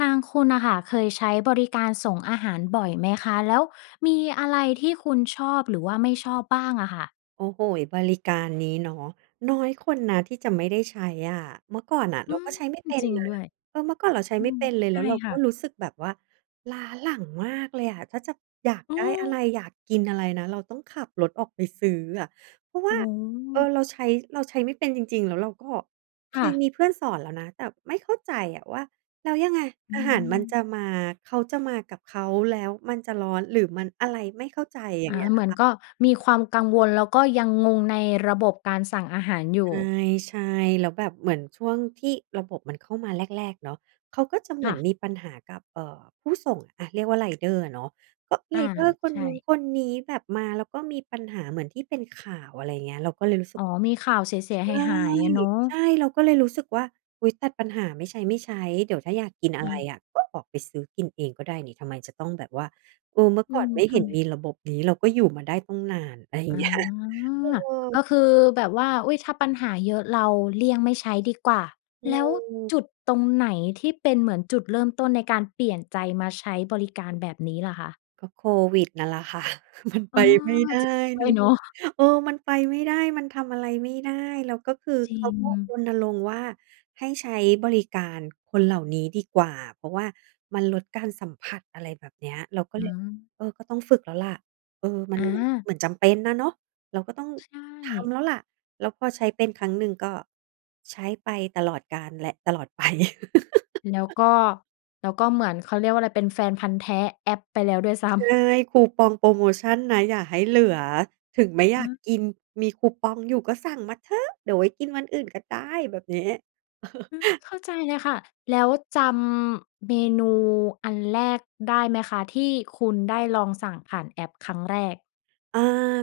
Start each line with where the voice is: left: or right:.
left: ทางคุณน่ะค่ะ เคยใช้บริการส่งอาหารบ่อยไหมคะ? แล้วมีอะไรที่คุณชอบหรือว่าไม่ชอบบ้างอะค่ะ?
right: โอ้โฮ้ บริการนี้เนาะ น้อยคนนะที่จะไม่ได้ใช้อะ เมื่อก่อนน่ะเ
left: อ
right: ร
left: ื
right: าก
left: ม
right: ็ใช้ไม่เป็น
left: จริง
right: นะ
left: ด้วย
right: เออ เมื่อก่อนเราใช้
left: อื
right: ไม่
left: ม
right: เป็นเลย
left: ใ
right: แ
left: ช
right: ล
left: ่
right: ้วเรา
left: ค
right: ก
left: ่
right: ็
left: ะ
right: รู้สึกแบบว่าล้าหลังมากเลยอะ ถ้าจะอยาก
left: อื
right: ได้อะไร?
left: อ
right: อยากกินอะไรนะ? เราต้องขับรถออกไปซื้ออะ เพราะว
left: อ
right: ่
left: ื
right: า เออ
left: ม
right: เราใช้ เราใช้ไม่เป็นจริง ๆ แล้วเราก็เค
left: ค่
right: ย
left: ะ
right: มีเพื่อนสอนแล้วนะ แต่ไม่เข้าใจอะว่าแล้วยังไง?
left: อื
right: อาหารมันจ
left: อ
right: ะมา เขาจะมากับเขา แล้วมันจะร้อนหรือมันอะไร? ไม่เข้าใจ อย่
left: อ
right: าง
left: า
right: เงี้ย
left: เหมือ
right: ค
left: น
right: ่ะ
left: ก็มีความกังวล แล้วก็ยังงงในระบบการสั่งอาหารอย
right: ใ
left: ู่
right: ช่ ๆ แล้วแบบเหมือนช่วงที่ระบบมันเข้ามาแรก ๆ เนาะ เขาก็จะเหม
left: ค
right: ื
left: ่
right: อน
left: ะ
right: มีปัญหากับ เอ่อ ผู้ส่ง อะ เรียกว่า ไรเดอร์อะเนาะ ก็ไ
left: อ
right: ร
left: า
right: เดอร์คน
left: ใช
right: นู้น
left: ่
right: คนนี้ แบบมาแล้วก็มีปัญหาเหมือนที่เป็นข่าว อะไรอย่างเงี้ย เราก็เลยรู้สึ
left: อ
right: ก
left: ๋อ มีข่าวเสีย
right: ใช่
left: ๆ หาย ๆ อะเนาะ
right: ใช่ เราก็เลยรู้สึกว่า อุ๊ย ตัดปัญหาไม่ใช้ ๆ เดี๋ยวถ้าอยากกินอะ
left: อ
right: ไร
left: า
right: อะก็ออกไปซื้อกินเองก็ได้นี่ ทำไมจะต้องแบบว่า เออ เมื่อ
left: อื
right: ก่อน
left: ม
right: ไม่
left: ท
right: เห็
left: ำ
right: น
left: ไม?
right: มีระบบนี้เราก็อยู่มาได้ตั้งนาน อะไร อย่า
left: อ๋
right: ง
left: อ
right: เงี้ย เอ
left: ก
right: อ
left: ็คือแบบว่า อุ๊ย ถ้าปัญหาเยอะเราเลี่ยงไม่ใช้ดีกว่า
right: อื
left: แล้ว
right: ม
left: จุดตรงไหนที่เป็นเหมือนจุดเริ่มต้นในการเปลี่ยนใจมาใช้บริการแบบนี้ล่ะคะ?
right: ก็โควิดนั่นแหละ ค่ะ มัน
left: อ๋
right: ไป
left: อ
right: ไม่ได
left: จริ
right: ้
left: งด้
right: เน
left: ว
right: า
left: ย
right: ะ
left: เนาะ
right: เออ มันไปไม่ได้ มันทำอะไรไม่ได้ แล้วก็คือ
left: จริ
right: เขาก็
left: ง
right: รณรงค์ว่าให้ใช้บริการคนเหล่านี้ดีกว่า เพราะว่ามันลดการสัมผัส อะไรแบบเนี้ย เราก็
left: อ
right: เลย
left: า
right: เออ ก็ต้องฝึกแล้วแหละ เออ มัน
left: อ
right: เ
left: า
right: หมือนจำเป็นน่ะเนาะ เราก็ต้อง
left: ใช
right: ท
left: ่
right: ำแล้วแหละ แล้วพอใช้เป็นครั้งหนึ่งก็ใช้ไปตลอดกาลและตลอด ไป
left: แล้วก็ แล้วก็เหมือน เขาเรียกว่าอะไร เป็นแฟนพันธุ์แท้แอปไปแล้วด้วยซ้
right: ใช
left: ำ
right: ่ คูปองโพรโมชันนะอย่าให้เหลือ ถึงไม่อย
left: อ
right: าก
left: า
right: กิน มีคูปองอยู่ก็สั่งมาเถอะ เดี๋ยวไว้กินวันอื่นก็ได้ แบบนี้ เออ
left: อือ เข้าใจเลยค่ะ แล้วจำ เมนูอันแรกได้ไหมคะ ที่คุณได้ลองสั่งผ่านแอปครั้งแรก?
right: อ่า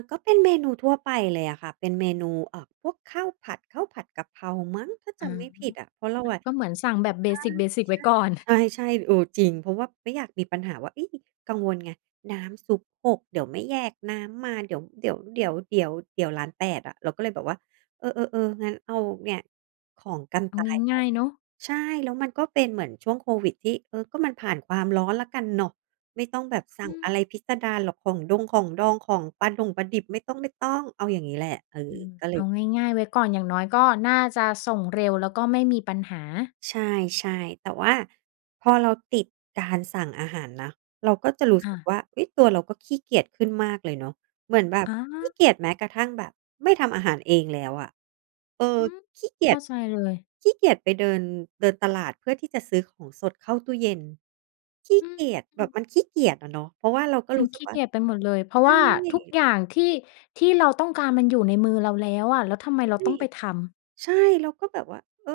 right: ก็เป็นเมนูทั่วไปเลยอะค่ะ เป็นเมนู เอ่อ พวกข้าวผัด ข้าวผัดกะเพรามั้ง ถ้าจ
left: อ๋อ
right: ำไม่ผิดอะ เพราะเราอะ
left: ก็เหมือนสั่งแบบ เบสิก ๆ ไว้ก่อน
right: ใช่ ๆ ใช่ ๆ เออ จริง เพราะว่าไม่อยากมีปัญหาว่า เฮ้ย กังวลไง น้ำซุปหก เดี๋ยวไม่แยกน้ำมา เดี๋ยว เดี๋ยว เดี๋ยว เดี๋ยว เดี๋ยวล้านแปดอะ เราก็เลยแบบว่า เออ ๆ ๆ งั้นเอาเนี่ยของกัน
left: เอ
right: ต
left: า
right: ายไป
left: ง่าย ๆ เนาะ
right: ใช่ แล้วมันก็เป็นเหมือนช่วงโควิดที่ เออ ก็มันผ่านความร้อนแล้วกันเนาะ ไม่ต้องแบบสั่
left: อ
right: ง
left: ื
right: อะ
left: อ
right: ไรพิศดารหรอก ของดง ของดอง ของปลาดง ปลาดิบ ไม่ต้อง ๆ เอาอย่างนี้แหละ เออ
left: อือ
right: ก็เล
left: เอ
right: ย
left: าง่าย ๆ ไว้ก่อน อย่างน้อยก็น่าจะส่งเร็ว แล้วก็ไม่มีปัญหา
right: ใช่ ๆ แต่ว่าพอเราติดการสั่งอาหารนะ เราก็จะรู้
left: อ
right: สึก
left: า
right: ว่า เฮ้ย ตัวเราก็ขี้เกียจขึ้นมากเลยเนาะ เหมือนแบบ
left: อ
right: ขี้
left: า
right: เกียจแม้กระทั่งแบบไม่ทำอาหารเองแล้วอะ เออ
left: อืม
right: ขี้เกี
left: เข
right: ย
left: ้า
right: จ
left: ใจเลย
right: ขี้เกียจไปเดิน เดินตลาดเพื่อที่จะซื้อของสดเข้าตู้เย็น ขี้
left: อื
right: เ
left: อ
right: กียจ
left: อ
right: แ
left: ื
right: บบ
left: อ
right: มันขี้เกียจอะเนาะ เพราะว่าเราก็
left: มั
right: รู
left: น
right: ้ส
left: ข
right: ึ
left: ี
right: ก
left: ้
right: ว่
left: เ
right: า
left: กียจไปหมดเลย เพรา
right: ใ
left: ะ
right: ช
left: ว่าทุก
right: ่
left: อย่างที่ ที่เราต้องการมันอยู่ในมือเราแล้วอะ แล้วทำไมเรา
right: ใช่
left: ต้องไปทำ?
right: ใช่ เราก็แบบว่า เออ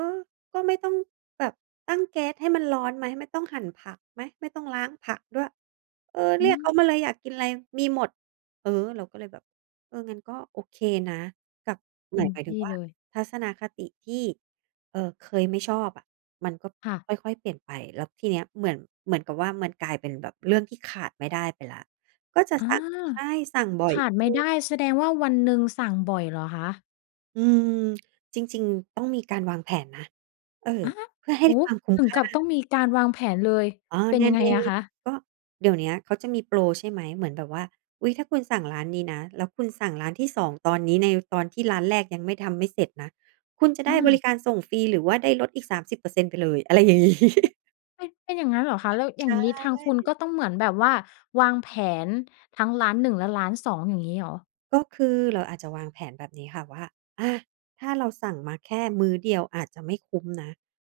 right: ก็ไม่ต้องแบบตั้งแก๊สให้มันร้อนไหม? ไม่ต้องหั่นผักไหม? ไม่ต้องล้างผักด้วย เออ
left: อ
right: เรียกเขา
left: ืม
right: มาเลยอยากกินอะไรมีหมด เออ เราก็เลยแบบ เออ งั้นก็โอเคนะ กับ
left: เ
right: ห
left: ต
right: ม
left: ็
right: าย
left: ม
right: หมาย
left: ท
right: ถึง
left: ี่
right: ว่า
left: เลย
right: ทัศนคติที่ เออ เคยไม่ชอบอะ มันก็
left: ค่ะ
right: ค่อย ๆ เปลี่ยนไป แล้วทีเนี้ยเหมือน เหมือนกับว่า มันกลายเป็นแบบเรื่องที่ขาดไม่ได้ไปแล้ว ก็จะ
left: อา
right: สั่ง ใช่ สั่งบ่อ
left: ข
right: ย
left: าด
right: ข
left: ไม่
right: ึ้
left: ได
right: น
left: ้ แสดงว่าวันหนึ่งสั่งบ่อยเหรอคะ?
right: อืม จริง ๆ ต้องมีการวางแผนนะ เออ
left: อา
right: เพื่อให
left: โ
right: ้
left: อ้
right: ความคุ้ม
left: ถึ
right: ค
left: ง
right: ่
left: ก
right: า
left: ับต้องมีการวางแผนเลย
right: อ๋อ
left: เป็
right: ใ
left: น
right: น
left: ยังไ
right: ใ
left: ง
right: น
left: อะคะ?
right: ก็เดี๋ยวเนี้ยเขาจะมีโปร ใช่ไหม เหมือนแบบว่า อุ๊ย ถ้าคุณสั่งร้านนี้นะ แล้วคุณสั่งร้านที่ 2 ตอนนี้ในตอนที่ร้านแรกยังไม่ ทำไม่เสร็จนะ คุณจะไ
left: อ
right: ด้บริ
left: า
right: การส่งฟรี หรือว่าได้ลดอีก 30% ไปเลย อะไร อย่างงี้
left: เป็น เป็นอย่างงั้นเหรอคะ? แล้วอ
right: ใ
left: ย่
right: ช
left: างนี้ทางคุณ
right: ่
left: ก็ต้องเหมือนแบบว่า วางแผนทั้งร้าน 1 และร้าน 2 อย่างนี้เหรอ?
right: ก็คือเราอาจจะวางแผนแบบนี้ค่ะว่า อา ถ้าเราสั่งมาแค่มื้อเดียวอาจจะไม่คุ้มนะ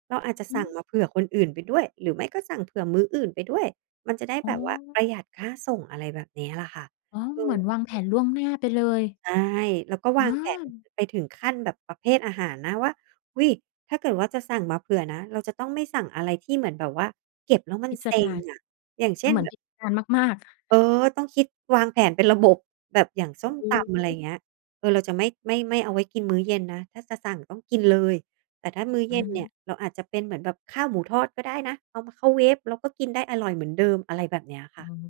right: เราอาจจะ
left: อื
right: สั่งมาเผื
left: อ
right: ่อคนอื่นไปด้วย หรือไม่ก็สั่งเผื่อมื้ออื่นไปด้วย มันจะได้
left: อ๋
right: แบบว่า
left: อ
right: ประหยัดค่าส่ง อะไรแบบนี้ล่ะค่ะ
left: อ๋อ
right: อื
left: เหมือนวางแผ
right: อ
left: นล่วงหน้าไปเลย
right: ใช่ แล้วก็ว
left: อ
right: างแผน
left: า
right: ไปถึงขั้นแบบประเภทอาหารนะว่า อุ๊ย ถ้าเกิดว่าจะสั่งมาเผื่อนะเราจะต้องไม่สั่งอะไร ที่เหมือนแบบว่าเก็บแล้วมั
left: พ
right: น
left: ิ
right: เ
left: ส
right: ซ็
left: ด
right: ง
left: าร
right: อะ อย่างเช่น
left: เหมือ
right: แ
left: น
right: บบ
left: พิศดารมาก ๆ
right: เออ ต้องคิดวางแผนเป็นระบบ แบบอย่างส้
left: อ
right: มตำอะไร
left: ือ
right: เงี้ย เออ เราจะไม่ ไม่ ไม่เอาไว้กินมื้อเย็นนะ ถ้าจะสั่งต้องกินเลย แต่ถ้ามื้อเย
left: อ
right: ็นเนี่ย
left: า
right: เราอาจจะเป็นเหมือนแบบข้าวหมูทอดก็ได้นะ เอามาเข้าเวฟ แล้วก็กินได้อร่อยเหมือนเดิม อะไรแบบเนี้ยค
left: โอ
right: ่ะ
left: ้โฮ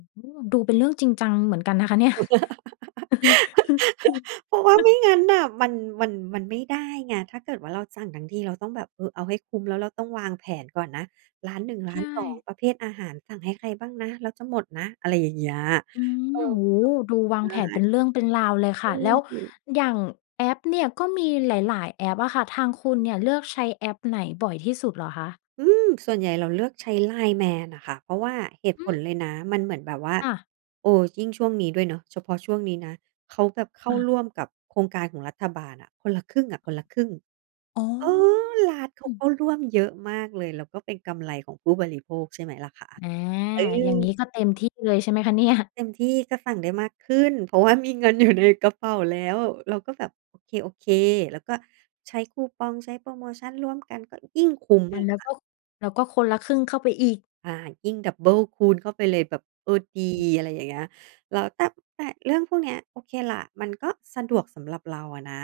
left: ดูเป็นเรื่องจริงจังเหมือนกันนะคะเนี่ย
right: เพราะว่าไม่งั้นน่ะ มัน มัน มันไม่ได้ไง ถ้าเกิดว่าเราสั่งทั้งทีเราต้องแบบ เออ เอาให้คุ้ม แล้วเราต้องวางแผนก่อนนะ ร้าน 1 ร
left: ใ
right: ้
left: ช
right: าน 2
left: ่
right: ประเภทอาหาร สั่งให้ใครบ้างนะ แล้วจะหมดนะ อะไรอย่างเงี้ย
left: อื
right: เอ
left: อ
right: อ
left: โอ้โฮ ดูวา
right: แบ
left: งแผ
right: บ ใ
left: น
right: ช
left: เป็
right: ่
left: นเรื่องเป็นราวเลยค
right: เอ
left: ่ะ แล
right: อ
left: ้ว
right: ดิ
left: อย่างแอปเนี่ย ก็มีหลาย ๆ แอปอะค่ะทางคุณเนี่ย เลือกใช้แอปไหนบ่อยที่สุดเหรอคะ?
right: อืม ส่วนใหญ่เราเลือกใช้ LINE MAN น่ะค่ะ เพราะว่าเหตุ
left: อื
right: ผล
left: อ
right: เลยนะ มันเหมือนแบบว่า
left: อะ
right: เออ ยิ่งช่วงนี้ด้วยเนาะ เฉพาะช่วงนี้นะ เขาแบบเข้
left: ค
right: า
left: ่
right: ร
left: ะ
right: ่วมกับโครงการของรัฐบาลอะ คนละครึ่งอะคนละครึ่ง
left: อ๋อ
right: เออ ร้านเข
left: อ
right: า
left: ื
right: ก
left: อ
right: ็ร่วมเยอะมากเลย แล้วก็เป็นกำไรของผู้บริโภคใช่ไหมล่ะคะ?
left: อา
right: เอ
left: อย่างงี้
right: อ
left: ก็เต็มที่เลยใช่ไหมคะเนี่
right: ก็
left: ย?
right: เต็มที่ ก็สั่งได้มากขึ้น เพราะว่ามีเงินอยู่ในกระเป๋า แล้ว เราก็แบบโอเค โอเค แล้วก็ใช้คูปอง ใช้โพรโมชันร่วมกันก็ยิ่งคุ้ม
left: อ
right: เ
left: ะ
right: ลย
left: แล้
right: ค
left: ว
right: ่ะ
left: ก็ แล้วก็คนละครึ่งเข้าไปอีก
right: อา ยิ่งดับเบิลคูณเข้าไปเลยแบบ เออ ดี อะไรอย่างเงี้ย แล้วแต่ แต่เรื่องพวกเนี้ย โอเคล่ะ มันก็สะดวกสำหรับเราอะนะ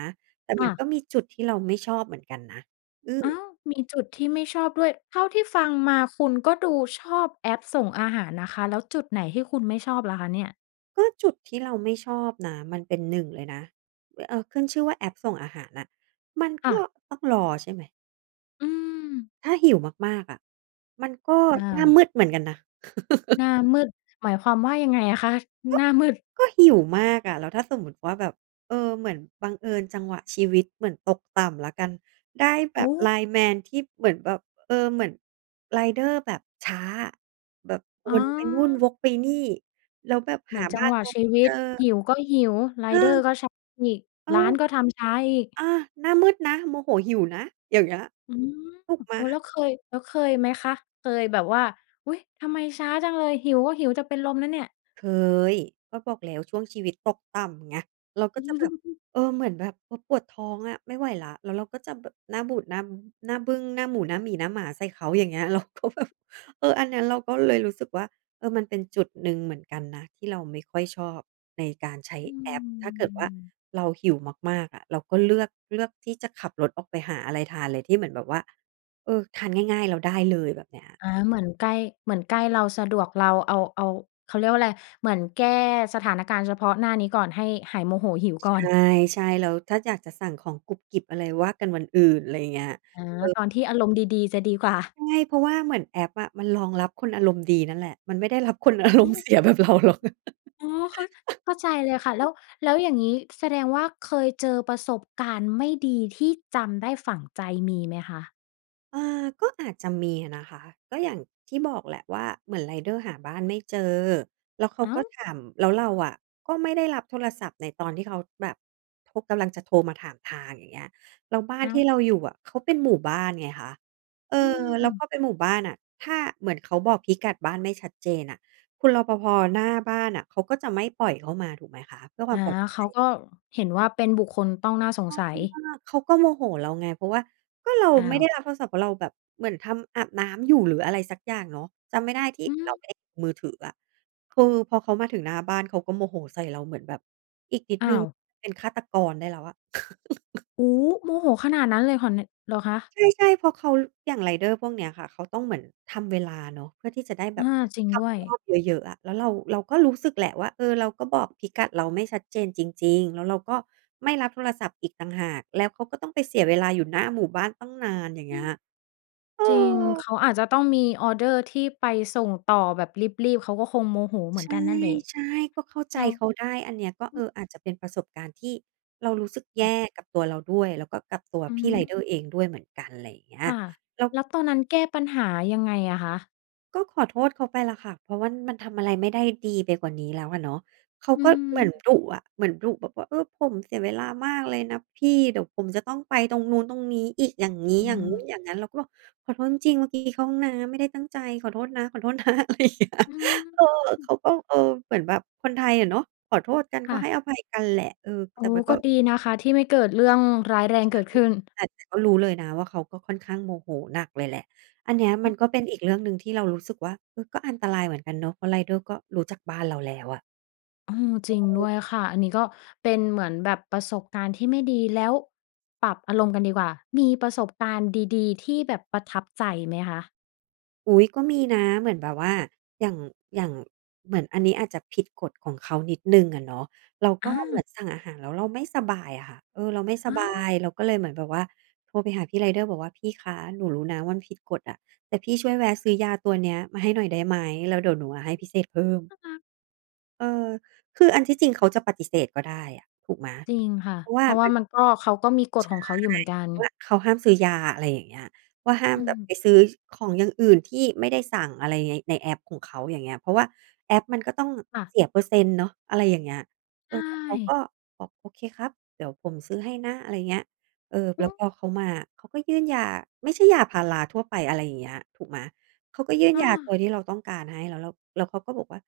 right: แต่
left: ค
right: มั
left: ่
right: น
left: ะ
right: ก็มีจุดที่เราไม่ชอบเหมือนกันนะ อื
left: อ้า
right: อ
left: ว มีจุดที่ไม่ชอบด้วย เท่าที่ฟังมาคุณก็ดูชอบแอปส่งอาหารนะคะ แล้วจุดไหนที่คุณไม่ชอบล่ะคะเนี่ย?
right: ก็จุดที่เราไม่ชอบนะ มันเป็น 1 เลยนะ อะ เออ ขึ้นชื่อว่าแอปส่งอาหารน่ะ มัน
left: ค
right: ก
left: ่
right: ็
left: ะ
right: ต้องรอใช่ไหม?
left: อือ
right: ถ้าหิวมาก ๆ อะ มันก็
left: อ้า
right: หน้าม
left: ว
right: ืดเหมือนกันนะ
left: หน้ามืด หมายความว่า ยังไงอะคะ?
right: ก็
left: หน้ามืด
right: ก็หิวมากอะ แล้วถ้าสมมติว่า แบบ เออ เหมือนบังเอิญจังหวะชีวิตเหมือนตกต่ำแล้วกัน ได้แบ
left: โอ
right: บ
left: ้!
right: LINE MAN ที่เหมือนแบบ เออ เหมือนไรเดอร์แบบช้าอะ แบบว
left: อ๋
right: นไปนู่น
left: อ
right: วกไปนี่ แล้วแบบ
left: เหม
right: ห
left: ื
right: า
left: อนจ
right: บ
left: ั
right: ้
left: ง
right: า
left: ห
right: น
left: ว
right: เ
left: ะ
right: รา
left: ช
right: ไ
left: ี
right: ม่
left: ว
right: เจ
left: ิต
right: อ
left: หิวก็หิว ไร
right: อ
left: เดอร
right: า
left: ์ก็ช้าอีก
right: อ้า
left: ร้
right: ว
left: านก็ทำช้าอีก
right: อา หน้ามืดนะ โมโหหิวนะ อย่างเงี้ย
left: อืม
right: ถูกไหม?
left: โอ้ แล้วเคย แล้วเคยไหมคะ? เคยแบบว่า อุ๊ย ทำไมช้าจังเลย หิวก็หิวจะเป็นลมแล้วเนี่ย
right: เคย ก็บอกแล้วช่วงชีวิตตกต่ำไง เราก็จะแบบ เออ เหมือนแบบ โอ้ ปวดท้องอะไม่ไหวแล้ว แล้วเราก็จะแบบหน้าบูดหน้า หน้าบึ้ง หน้าหมู หน้าหมี หน้าหมา ใส่เขาอย่างเงี้ย เราก็แบบ เออ อันนั้นเราก็เลยรู้สึกว่า เออ มันเป็นจุดหนึ่งเหมือนกันนะ ที่เราไม่ค่อยชอบในการใช้
left: อื
right: แอป ถ้าเกิดว่า
left: ม
right: เราหิวมาก ๆ อะ เราก็เลือก เลือกที่จะขับรถออกไปหาอะไรทานเลย ที่เหมือนแบบว่า เออ ทานง่าย ๆ แล้วได้เลยแบบเนี้ย
left: อา เหมือนใกล้ เหมือนใกล้เรา สะดวกเราเอา เอา เขาเรียกว่าอะไร เหมือนแก้สถานการณ์เฉพาะหน้านี้ก่อน ให้หายโมโหหิว
right: ช
left: ก่อน
right: ใช่ ๆ แล้วถ้าอยากจะสั่งของกรุบกริบอะไร ว่ากันวันอื่น อะไรอย่างเงี้ย
left: อ๋อ
right: เออ
left: ตอนที่อารมณ์ดี ๆ จะดี กว่า
right: ใช่ เพราะว่าเหมือนแอปอะ มันรองรับคนอารมณ์ดีนั่นแหละ มันไม่ได้รับคน อาร
left: โอ้
right: มณ์เสียแบบเราหรอก
left: อ๋อ เข้า เข้าใจเลยค่ะ แล้ว แล้วอย่างงี้แสดงว่า เคยเจอประสบการณ์ไม่ดี ที่จำได้ฝังใจมีไหมคะ?
right: อ่า ก็อาจจะมีนะคะ ก็อย่างที่บอกแหละว่า เหมือนไรเดอร์หาบ้านไม่เจอ แล้วเขา
left: อ้า
right: ก็
left: ว
right: ถาม แล้วเราอะก็ไม่ได้รับโทรศัพท์ในตอนที่เขาแบบ โทร กำลังจะโทรมาถามทาง อย่างเงี้ย แล้วบ้าน
left: อ้า
right: ที
left: ว
right: ่เราอยู่อะเขาเป็นหมู่บ้านไงคะ เออ
left: อื
right: แล้ว
left: ม
right: พอเป็นหมู่บ้านน่ะ ถ้า เหมือนเขาบอกพิกัดบ้านไม่ชัดเจนน่ะ คุณ รปภ. หน้าบ้านน่ะ เขาก็จะไม่ปล่อยเข้ามาถูกไหมคะ เพื่อค
left: อ
right: วา
left: า
right: มปลอดภ
left: เข
right: ั
left: า
right: ย
left: ก็เห็นว่า เป็นบุคคลต้องน่าสงสัย
right: เขาก็โมโหเราไง เพราะว่าก็เรา
left: อ้า
right: ไม่ไ
left: ว
right: ด้รับโทรศัพท์ เพราะเราแบบเหมือนทำ อาบน้ำอยู่ หรืออะไรสักอย่างเนาะ จำไม่ได้ที่
left: อื
right: เรา
left: ม
right: มือถืออะ คือพอเขามาถึงหน้าบ้านเขาก็โมโหใส่เราเหมือนแบบ อีกนิด
left: อ้
right: นึ
left: า
right: ง
left: ว
right: เป็นฆาตกรได้แล้วอะ
left: โอ้โฮ โมโหขนาดนั้นเลยขอแนะ เหรอคะ?
right: ใช่ ๆ เพราะเขา อย่างไรเดอร์พวกเนี้ยค่ะ เขาต้องเหมือนทำเวลาเนาะ เพื่อที่จะได้แบ
left: อ
right: บ
left: า จริง
right: ท
left: ด้วย
right: ำรอบเยอะ ๆ อะ แล้วเรา เราก็รู้สึกแหละว่า เออ เราก็บอกพิกัดเราไม่ชัดเจนจริง ๆ แล้วเราก็ไม่รับโทรศัพท์อีกต่างหาก แล้วเขาก็ต้องไปเสียเวลาอยู่หน้าหมู่บ้านตั้งนาน อย่าง
left: อ
right: เง
left: ื
right: ี้ย
left: ม
right: เอ
left: จริง เข
right: อ
left: าอาจจะต้องมีออร์เดอร์ ที่ไปส่งต่อแบบรีบ ๆ เขาก็คงโมโหเหมือนกันนั่นแหละ
right: ใช่ ๆ ก็เข้า
left: แ
right: ใจ
left: ล้ว
right: เขาได้ อันเนี้ยก็
left: อ
right: เ
left: ื
right: อ
left: อ
right: อ อาจจะเป็นประสบการณ์ที่เรารู้สึก
left: ค
right: แย
left: ่ะ
right: ่กับตัวเราด้วย แล้วก็กับตัว
left: อื
right: พี่ไร
left: ม
right: เดอร์เองด้วยเหมือนกัน อะไรอย่างเงี้ย
left: ค่ะ
right: เรา
left: แล้วตอนนั้นแก้ปัญหายังไงอะคะ?
right: ก็ขอโทษเขาไปล่ะค่ะ เพราะว่ามันทำอะไรไม่ได้ดีไปกว่านี้แล้วอะเนาะ เขา
left: อื
right: ก็เหมือน
left: ม
right: ดุอะ เหมือนดุแบบว่า เออ ผมเสียเวลามากเลยนะพี่ เดี๋ยวผมจะต้องไปตรงนู้น ตรงนี้อีก อย่างงี้
left: อื
right: อย่างงู้น
left: ม
right: อย่างงั้น เราก็บอก "ขอโทษจริง ๆ เมื่อกี้เข้าห้องน้ำ ไม่ได้ตั้งใจ ขอโทษนะ ขอโทษ นะ" อะไรอย่างเนี้ย
left: อื
right: เออ เข
left: ม
right: าก็ เออ เหมือนแบบคนไทยอะเนาะ ขอโทษกัน
left: ค
right: ก็
left: ่
right: ให
left: ะ
right: ้อภัยกันแหละ เออ
left: อ
right: แ
left: ๋
right: ต
left: อ
right: ่มันก
left: ก็
right: ็
left: ดีนะคะ ที่ไม่เกิดเรื่องร้ายแรงเกิดขึ้น
right: แต่ แต่ก็รู้เลยนะว่าเขาก็ค่อนข้างโมโหหนักเลยแหละ อันเนี้ยมันก็เป็นอีกเรื่องหนึ่งที่เรารู้สึกว่า เออ ก็อันตรายเหมือนกันเนาะ เพราะไรเดอร์ก็รู้จักบ้านเราแล้วอะ
left: อืม
right: ใ
left: จ
right: ช
left: ริงด้
right: ่
left: วยค่ะ อันนี้ก็เป็นเหมือนแบบประสบการณ์ที่ไม่ดี แล้ว ปรับอารมณ์กันดีกว่า มีประสบการณ์ดี ๆ ที่แบบประทับใจไหมคะ?
right: อุ๊ย ก็มีนะเหมือนแบบว่า อย่าง อย่างเหมือนอันนี้อาจจะผิดกฎของเขานิดหนึ่งอะเนาะ เราก
left: อ
right: ็เหมือ
left: า
right: นสั่งอาหารแล้วเราไม่สบายอะค่ะ เออ เราไม่ส
left: อ้
right: บ
left: า
right: า
left: ว
right: ย เราก็เลยเหมือนแบบว่าโทรไปหาพี่ไรเดอร์บอกว่า "พี่คะ หนูรู้นะว่ามันผิดกฎอะ แต่พี่ช่วยแวะซื้อยาตัวเนี้ยมาให้หน่อยได้ไหม แล้วเดี๋ยวหนูอะให้พิเศษเพิ่ม"
left: น่ารัก
right: เออ คืออันที่จริงเขาจะปฏิเสธก็ได้อะถูกไหม?
left: จริงค่ะ
right: เพราะว
left: เ
right: ่
left: พ
right: า
left: ราะว
right: ม
left: ่
right: ั
left: า
right: น
left: มันก็ เขาก็มีก
right: ใ
left: ฎ
right: ช่
left: ของเขาอยู่เหมือนกัน
right: ว่าเขาห้ามซื้อยา อะไรอย่างเงี้ย ว่าห้า
left: อ
right: ม
left: ื
right: แบบไ
left: ม
right: ปซื้อของอย่างอื่นที่ไม่ได้สั่งอะไร ใน ในแอปของเขา อย่างเงี้ย เพราะว่าแอปมันก็ต้อง
left: ค่ะ
right: เสียเปอร์เซ็นต์เนาะ อะไรอย่างเงี้ย
left: ใ
right: เ
left: ช
right: ออ แต่เขาก็
left: ่
right: บอก "โอเคครับ เดี๋ยวผมซื้อให้นะ" อะไรเงี้ย เออ แล
left: อ
right: ้ว
left: ือ
right: พอเขามาเขาก็ยื่นยา ไม่ใช่ยาพาราทั่วไป อะไรอย่างเงี้ย ถูกไหม เขาก็ยื่น
left: อ
right: ยาต
left: า
right: ัวที่เราต้องการให้ แล้วเรา แล้วเขาก็บอกว่า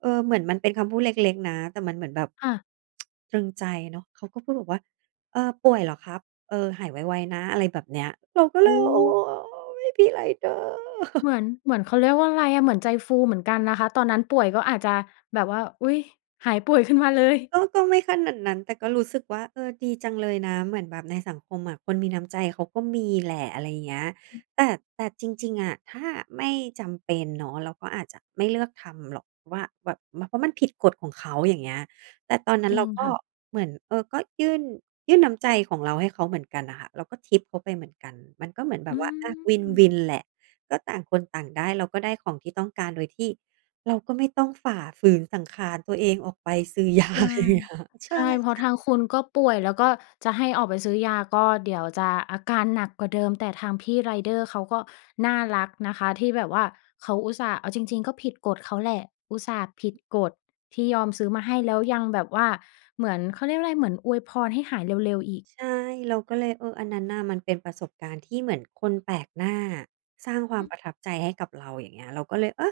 right: เออ เหมือนมันเป็นคำพูดเล็ก ๆ นะ แต่มันเหมือนแบบ
left: ค่ะ
right: ตรึงใจเนาะ เขาก็พูดบอกว่า เออ "ป่วยเหรอครับ? เออ หายไว ๆ นะ" อะไรแบบเนี้ย เราก็
left: โ
right: เล
left: อ
right: ย
left: ้
right: โ
left: โ
right: อ้!
left: ฮ
right: พี่ไรเดอร์
left: เหมือน เหมือน เขาเรียกว่าอะไรอะ เหมือนใจฟูเหมือนกันนะคะ ตอนนั้นป่วยก็อาจจะแบบว่า อุ๊ย หายป่วยขึ้นมาเลย
right: ก็ ก็ไม่ขนาดนั้น แต่ก็รู้สึกว่า เออ ดีจังเลยนะ เหมือนแบบในสังคมอะคนมีน้ำใจเขาก็มีแหละ อะไรอย่างเงี้ย
left: อือ
right: แต่ แต่จริง ๆ อะ ถ้าไม่จำเป็นเนาะเราก็อาจจะไม่เลือกทำหรอก เพราะว่าแบบ เพราะมันผิดกฎของเขา อย่างเงี้ย แต่ตอนนั้
left: จ
right: น
left: ร
right: เ
left: ิ
right: รา
left: ง
right: ก
left: ค
right: ็
left: ่ะ
right: เหมือน เออ ก็ยื่น ยื่นน้ำใจของเราให้เขาเหมือนกันน่ะค่ะ เราก็ทิปเขาไปเหมือนกัน มันก็เหมือนแบ
left: อื
right: บว่า อะ ว
left: ม
right: ิน ๆ แหละ ก็ต่างคนต่างได้ เราก็ได้ของที่ต้องการ โดยที่เราก็ไม่ต้องฝ่าฝืนสังขารตัวเองออกไปซื้อ ยา
left: ใช่
right: อะไรอย่างเงี้ย ใช
left: ใ
right: ่
left: ช่ เพรา
right: ค
left: ะ
right: ่
left: ท
right: ะ
left: างคุณก็ป่วย แล้วก็จะให้ออกไปซื้อยาก็เดี๋ยวจะอาการหนักกว่าเดิม แต่ทางพี่ไรเดอร์ เขาก็น่ารักนะคะ ที่แบบว่าเขาอุตส่าห์ เอาจริง ๆ ก็ผิดกฎเขาแหละ อุตส่าห์ผิดกฎที่ยอมซื้อมาให้ แล้วยังแบบว่าเหมือน เขาเรียกว่าอะไร เหมือนอวยพรให้หายเร็ว ๆ อีก
right: ใช่ เราก็เลย เออ อันนั้นน่ะมันเป็นประสบการณ์ที่เหมือนคนแปลกหน้าสร้างควา
left: อื
right: มป
left: ม
right: ระทับใจให้กับเรา อย่างเงี้ย เราก็เลย เออ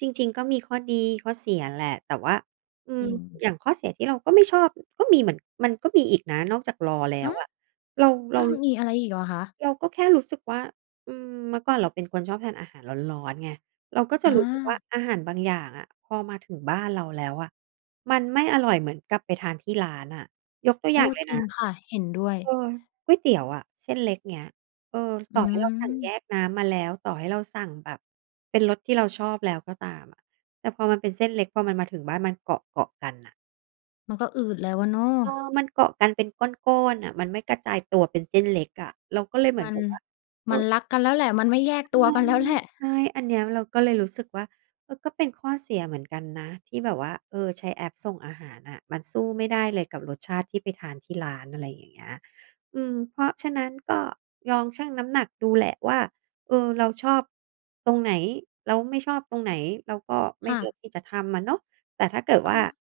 right: จริง ๆ ก็มีข้อดีข้อเสียแหละ แต่ว่า อื
left: จ
right: ม
left: ริง
right: อย่างข้อเสียที่เราก็ไม่ชอบก็มีเหมือน มันก็มีอีกนะนอกจากรอแล้
left: ห
right: ว
left: ือ
right: อะ เรา เร
left: อ
right: า
left: า มีอะไรอีกเหรอคะ?
right: เราก็แค่รู้สึกว่า อืม เมื่อก่อนเราเป็นคนชอบทานอาหารร้อน ๆ ไง เราก็จะ
left: อ
right: รู้สึกว่า
left: า
right: อาหารบางอย่างอะพอมาถึงบ้านเราแล้วอะ มันไม่อร่อยเหมือนกับไปทานที่ร้านน่ะ ยกตัว
left: โ
right: อ
left: อ
right: ย่า
left: ้
right: งเลย
left: จร
right: น
left: ิ
right: ะ
left: งค่ะ เห็นด้วย
right: เออ ก๋วยเตี๋ยวอะ เส้นเล็กเงี้ย เออ
left: อ
right: ต
left: ื
right: ่อให้เราสั่งแย
left: ม
right: กน้ำมาแล้ว ต่อให้เราสั่งแบบเป็นรสที่เราชอบแล้วก็ตามอะ แต่พอมันเป็นเส้นเล็ก พอมันมาถึงบ้านมันเกาะ ๆ กันน่ะ
left: มันก็อืดแล้วอะเนาะ
right: เออ มันเกาะกันเป็นก้อน ๆ น่ะ มันไม่กระจายตัวเป็นเส้นเล็กอะ เราก็เลยเหมือ
left: ม
right: น
left: ั
right: แ
left: น
right: บบว่า เอ
left: มัน
right: อ
left: รักกันแล้วแหละ มันไม่แยก
right: ใช
left: ตัว
right: ่
left: กัน แล้วแหละ
right: ใช่ อันเนี้ยเราก็เลยรู้สึกว่า เออ ก็เป็นข้อเสียเหมือนกันนะ ที่แบบว่า เออ ใช้แอปส่งอาหารอะ มันสู้ไม่ได้เลยกับรสชาติที่ไปทานที่ร้าน อะไรอย่างเงี้ย อืม เพราะฉะนั้นก็ลองชั่งน้ำหนักดูแหละว่า เออ เราชอบตรงไหน? เราไม่ชอบตรงไหน? เราก็ไม
left: ค
right: ่
left: ่
right: เลือ
left: ะ
right: กที่จะทำอะเนาะ แต่ถ้าเกิด
left: ก
right: ว่า
left: ็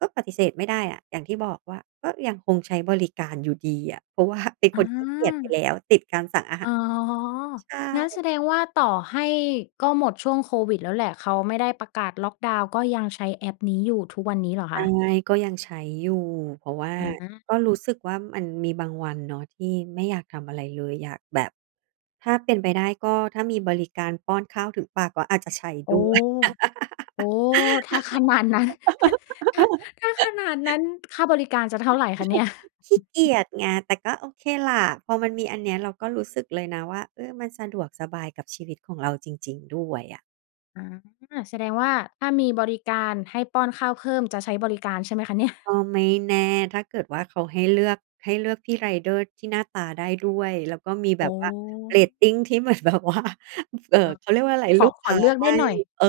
right: ก็ปฏิเสธไม่ได้อะ อย่างที่บอกว่า ก็ยังคงใช้บริการอยู่ดีอะ เพราะ ว่า เป็นคนขี้เกียจไปแ
left: อา
right: ล้ว ติดการสั่งอาห
left: อ๋
right: า
left: อ
right: ร ใช่
left: งั้นแสดงว่า ต่อให้ ก็หมดช่วงโควิดแล้วแหละ เขาไม่ได้ประกาศล็อกดาวน์ ก็ยังใช้แอปนี้อยู่ทุกวันนี้เหรอ
right: ใ
left: ค
right: ช่
left: ะ?
right: ก็ยังใช้อยู่ เพราะว่า
left: อ
right: ก็รู
left: า
right: ้สึกว่า มันมีบางวันเนาะ ที่ไม่อยากทำอะไรเลย อยากแบบ ถ้าเป็นไปได้ ก็ถ้ามีบริการป้อนข้าวถึงปากก็อาจจะใช้
left: โอ้
right: ด้วย
left: โอ้โฮ ถ้าขนาดนั้น ถ้าขนาดนั้น ค่าบริการจะเท่าไรคะเนี่ย?
right: ขี้เกียจไง แต่ก็โอเคแหละ พอมันมีอันเนี้ย เราก็รู้สึกเลยนะว่า เออ มันสะดวกสบายกับชีวิตของเราจริง ๆ ด้วยอะ
left: อ๋อ แสดงว่าถ้ามีบริการให้ป้อนข้าวเพิ่ม จะใช้บริการใช่ไหมคะเนี่ย?
right: ก็ไม่แน่ ถ้าเกิดว่าเขาให้เลือก ให้เลือกพี่ไรเดอร์ที่หน้าตาได้ด้วย แล้วก็มี
left: โ
right: แ
left: อ
right: บบ
left: ้
right: ว่าเรตติงที่ เหมือนแบบว่า เอ่อ
left: อา
right: เขาเรียกว่าไร
left: ข
right: ล
left: อ
right: ูก
left: ข
right: ค
left: อ
right: ้า
left: เลือก
right: ใ
left: ไ
right: ห
left: ด้
right: ้
left: หน่อย
right: เออ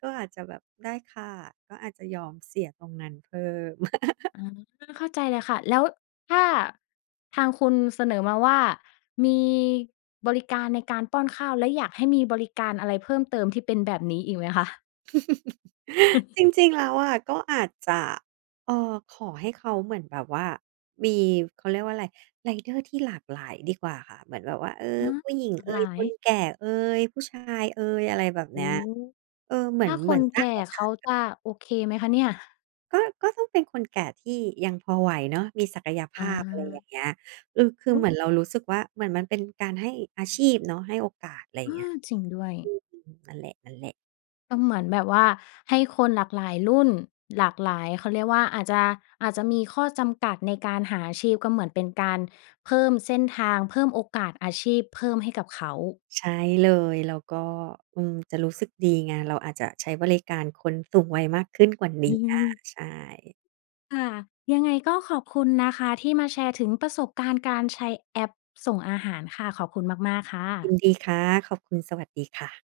right: ก็อาจจะแบบ ได้ค่ะ ก็อาจจะยอมเสียตรงนั้นเพิ่ม
left: อา เข้าใจเลยค่ะ แล้วถ้า ทางคุณเสนอมาว่า มีบริการในการป้อนข้าว และอยากให้มีบริการอะไรเพิ่มเติมที่เป็นแบบนี้อีกไหมคะ?
right: จริง ๆ แล้วอะก็อาจจะ เอ่อ ขอให้เขาเหมือนแบบว่ามี เขาเรียกว่าไร ไรเดอร์ที่หลากหลาย ดีกว่าค่ะ เหมือนแบบว่า เออ
left: อ๋อ
right: ผู้หญิง
left: หลา
right: เอ
left: กหล
right: ย
left: า
right: คน
left: ย
right: แก่เอย ผู้ชายเอย อะไรแบบ
left: โอ
right: เน
left: ้
right: ี้ย
left: โฮ
right: เออ เหมื
left: ถ
right: อ
left: ้
right: น
left: าค
right: เหมือ
left: น
right: นส
left: แ
right: ร
left: ก
right: ้า
left: ่
right: งโอ
left: เ
right: ก
left: ข
right: า
left: า
right: สอ
left: จ
right: ะ
left: ะโอเคไหมคะเนี่ย?
right: ก็ ก็ต้องเป็นคนแก่ที่ยังพอไหวเนาะ มีศักยภ
left: อ
right: าพ อะไรอย่
left: า
right: างเงี้ย อือ คือ
left: อ
right: เห
left: ื
right: มือ
left: ม
right: นเรารู้สึกว่า เหมือนมันเป็นการให้อาชีพเนาะ ให้โอกาส อะไรอ
left: เ
right: ย
left: อ
right: ่างเงี้ย
left: อ จริงด้วย
right: อืม นั่นแหละ ๆ
left: ก็เหมือนแบบว่าให้คนหลากหลายรุ่น หลากหลาย เขาเรียกว่า อาจจะ อาจจะมีข้อจำกัดในการหาอาชีพ ก็เหมือนเป็นการเพิ่มเส้นทาง เพิ่มโอกาสอาชีพ เพิ่มให้กับเขา
right: ใช่เลย แล้วก็ อืม จะรู้สึกดีไง เราอาจจะใช้บริการคนสูงวัยมากขึ้นกว่าเนี
left: อื
right: ้ย
left: ม
right: ใช่
left: ค่ะ ยังไงก็ขอบคุณนะคะที่มาแชร์ถึงประสบการณ์การใช้แอปส่งอาหารค่ะ ขอบคุณมาก ๆ ค่
right: ยิ
left: ะ
right: นดีค่ะ ขอบคุณ สวัสดีค่ะ